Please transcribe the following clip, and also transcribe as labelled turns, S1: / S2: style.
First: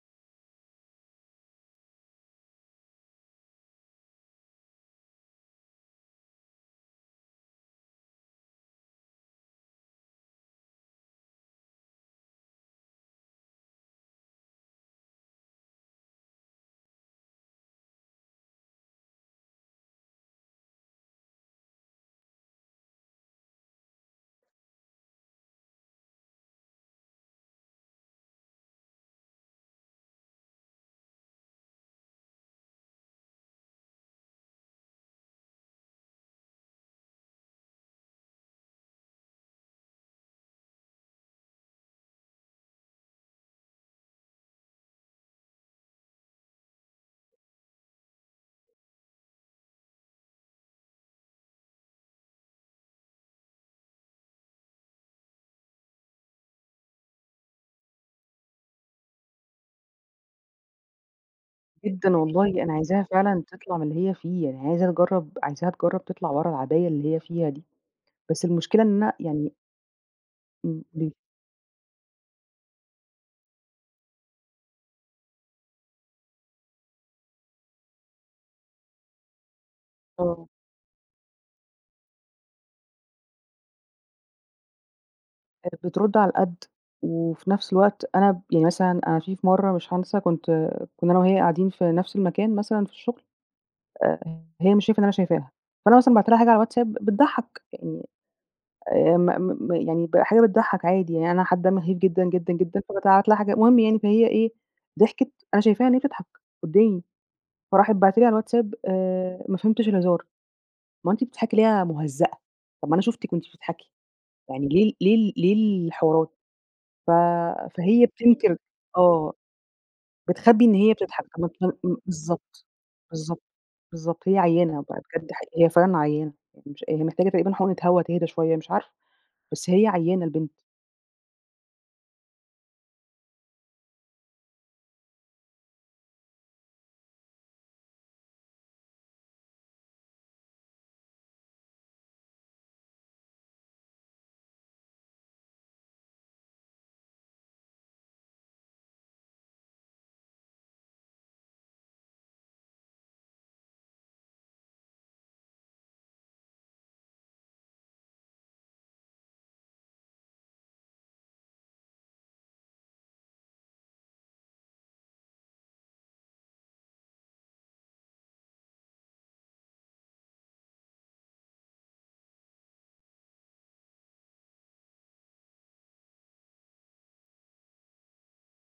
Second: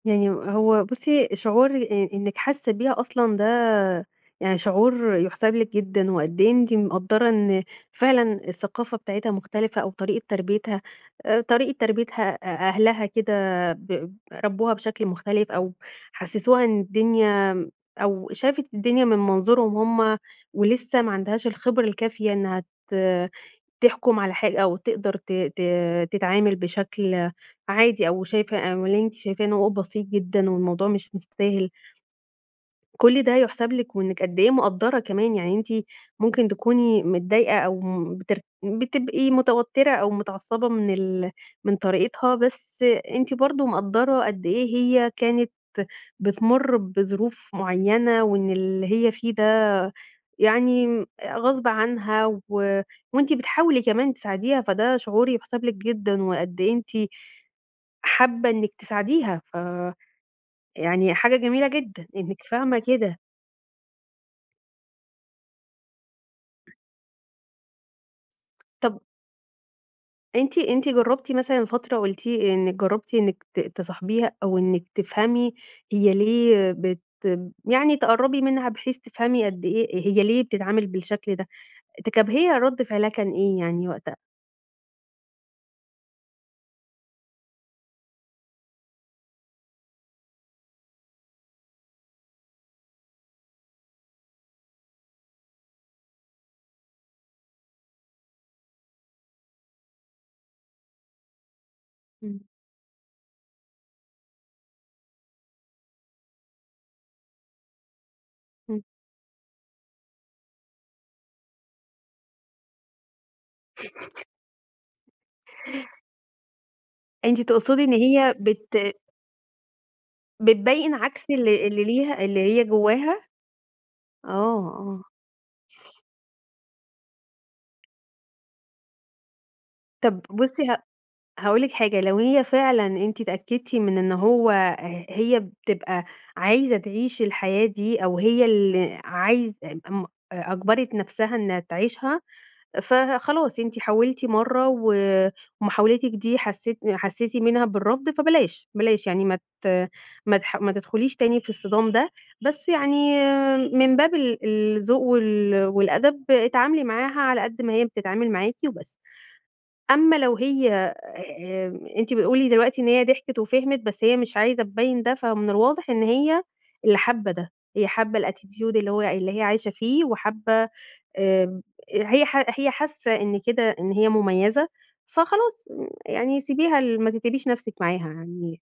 S1: يعني هو بُصّي، شعور آآ إنِّك حاسّة بيها أصلًا ده يعني شعور يُحسَب لِك جدًا وقد إيه أنتِ مقدّرة إن فعلًا الثقافة بتاعتها مختلفة أو طريقة تربيّتها آآ طريقة تربيّتها أ أهلها كده ب ربّوها بشكل مختلف أو حسّسوها إن الدنيا م أو شافت الدنيا من منظورهم هم ولسّه ما عندهاش الخبرة الكافية إنّها ت تحكُم على حا أو تقدر ت ت تتعامل بشكل عادي أو شايفة أمّا اللي أنتِ شايفاه إن هو بسيط جدًا والموضوع مش مستاهل. كل ده يُحسَب لِك وإنِّك قد إيه مقدّرة كمان. يعني أنتِ ممكن تكوني متضايقة أو م بتر بتبقي متوتّرة أو متعصّبة من ال من طريقتها، بس أنتِ برضه مقدّرة قد إيه هي كانت بتمُر بظروف معيّنة وإن اللي هي فيه ده يعني غصب عنها و وأنتِ بتحاولي كمان تساعديها، فده شعور يُحسَب لِك جدًا وقد إيه أنتِ حابّة إنِّك تساعديها، ف يعني حاجة جميلة جدًا
S2: جدًا
S1: إنِّك
S2: والله. أنا
S1: فاهمة
S2: عايزاها
S1: كده.
S2: فعلًا تطلع من اللي هي فيه. يعني عايزة تجرّب عايزاها تجرّب تطلع ورا العباية اللي هي فيها دي، بس المشكلة إن
S1: طَب
S2: أنا يعني
S1: أنتِ
S2: إمم،
S1: أنتِ
S2: إمم.
S1: جرّبتِ مثلًا فترة قُلتِ إنِّك جرّبتِ إنِّك ت تصاحبيها أو إنِّك تفهمي هي ليه بتب يعني تقرّبي منها بحيث تفهمي قد إيه هي ليه
S2: آه.
S1: بتتعامل بالشكل ده؟ تكب هي رَد فعلها كان إيه يعني وقتها؟
S2: آآ بترُد على القَد وفي نفس الوقت أنا ب يعني مثلًا أنا في في مرّة مش هانسى كنت كُنّا أنا وهي قاعدين في نفس المكان مثلًا في الشُغل، آآ هي مش شايفة إن أنا شايفاها، فأنا مثلًا بعت لها حاجة على الواتساب بتضحّك، يعني آآ م م يعني ب حاجة بتضحّك عادي، يعني أنا حابّة أمهِّد جدًا،
S1: إمم.
S2: جدًا، جدًا، فبابعت لها حاجات. المهم يعني فهي إيه، ضحكت، أنا شايفاها إن هي بتضحك قُدّامي، فراحت باعته لي على الواتساب
S1: إمم.
S2: آآ ما فهمتش الهزار، ما أنتِ بتضحكي ليه يا مُهزّأة، طَب ما أنا شُفتِك وأنتِ بتضحكي، يعني ليه ال ليه ال ليه الحوارات؟ ف
S1: أنتِ تقصدي إن
S2: فهي
S1: هي
S2: بتنكِر
S1: بت
S2: آه. بتخبّي إن هي
S1: بتبيّن
S2: بتضحك،
S1: عكس
S2: طَب
S1: ال
S2: م م
S1: اللي
S2: م
S1: ليها اللي هي
S2: بالضبط.
S1: جوّاها؟
S2: بالضبط. بالضبط.
S1: آه،
S2: هي عيّانة بقى
S1: آه.
S2: بجد، حي هي فعلًا عيّانة. هي مش هي محتاجة تقريبًا حُقنة هوا تِهدا شوية مش عارفة، بس هي
S1: طَب
S2: عيّانة البنت.
S1: بُصّي ه هاقول لِك حاجة، لو هي فعلًا أنتِ اتأكّدتِ من إن هو ه هي بتبقى عايزة تعيش الحياة دي أو هي اللي عايزة ام أ أجبَرِت نفسها إنّها تعيشها فخلاص، أنتِ حاولتِ مرّة ومحاولتِك دي حسّيتِ حسّيتِ منها بالرفض، فبلاش، بلاش، يعني ما ت ما تح ما تدخُليش تاني في الصِدام ده، بس يعني من باب ال الذوق وال والأدب، اتعاملي معاها على قَد ما هي بتتعامل معاكِ وبس. أمّا لو هي آآ أنتِ بتقولي دلوقتي إن هي ضحكت وفهمِت، بس هي مش عايزة تبيّن ده، فمن الواضح إن هي اللي حابّة ده، هي حابّة الattitude اللي هو اللي هي عايشة فيه وحابّة آآ هي حا هي حاسّة إن كده إن هي مُميّزة، فخلاص يعني سيبيها ل ما تتعبيش نفسِك معاها. يعني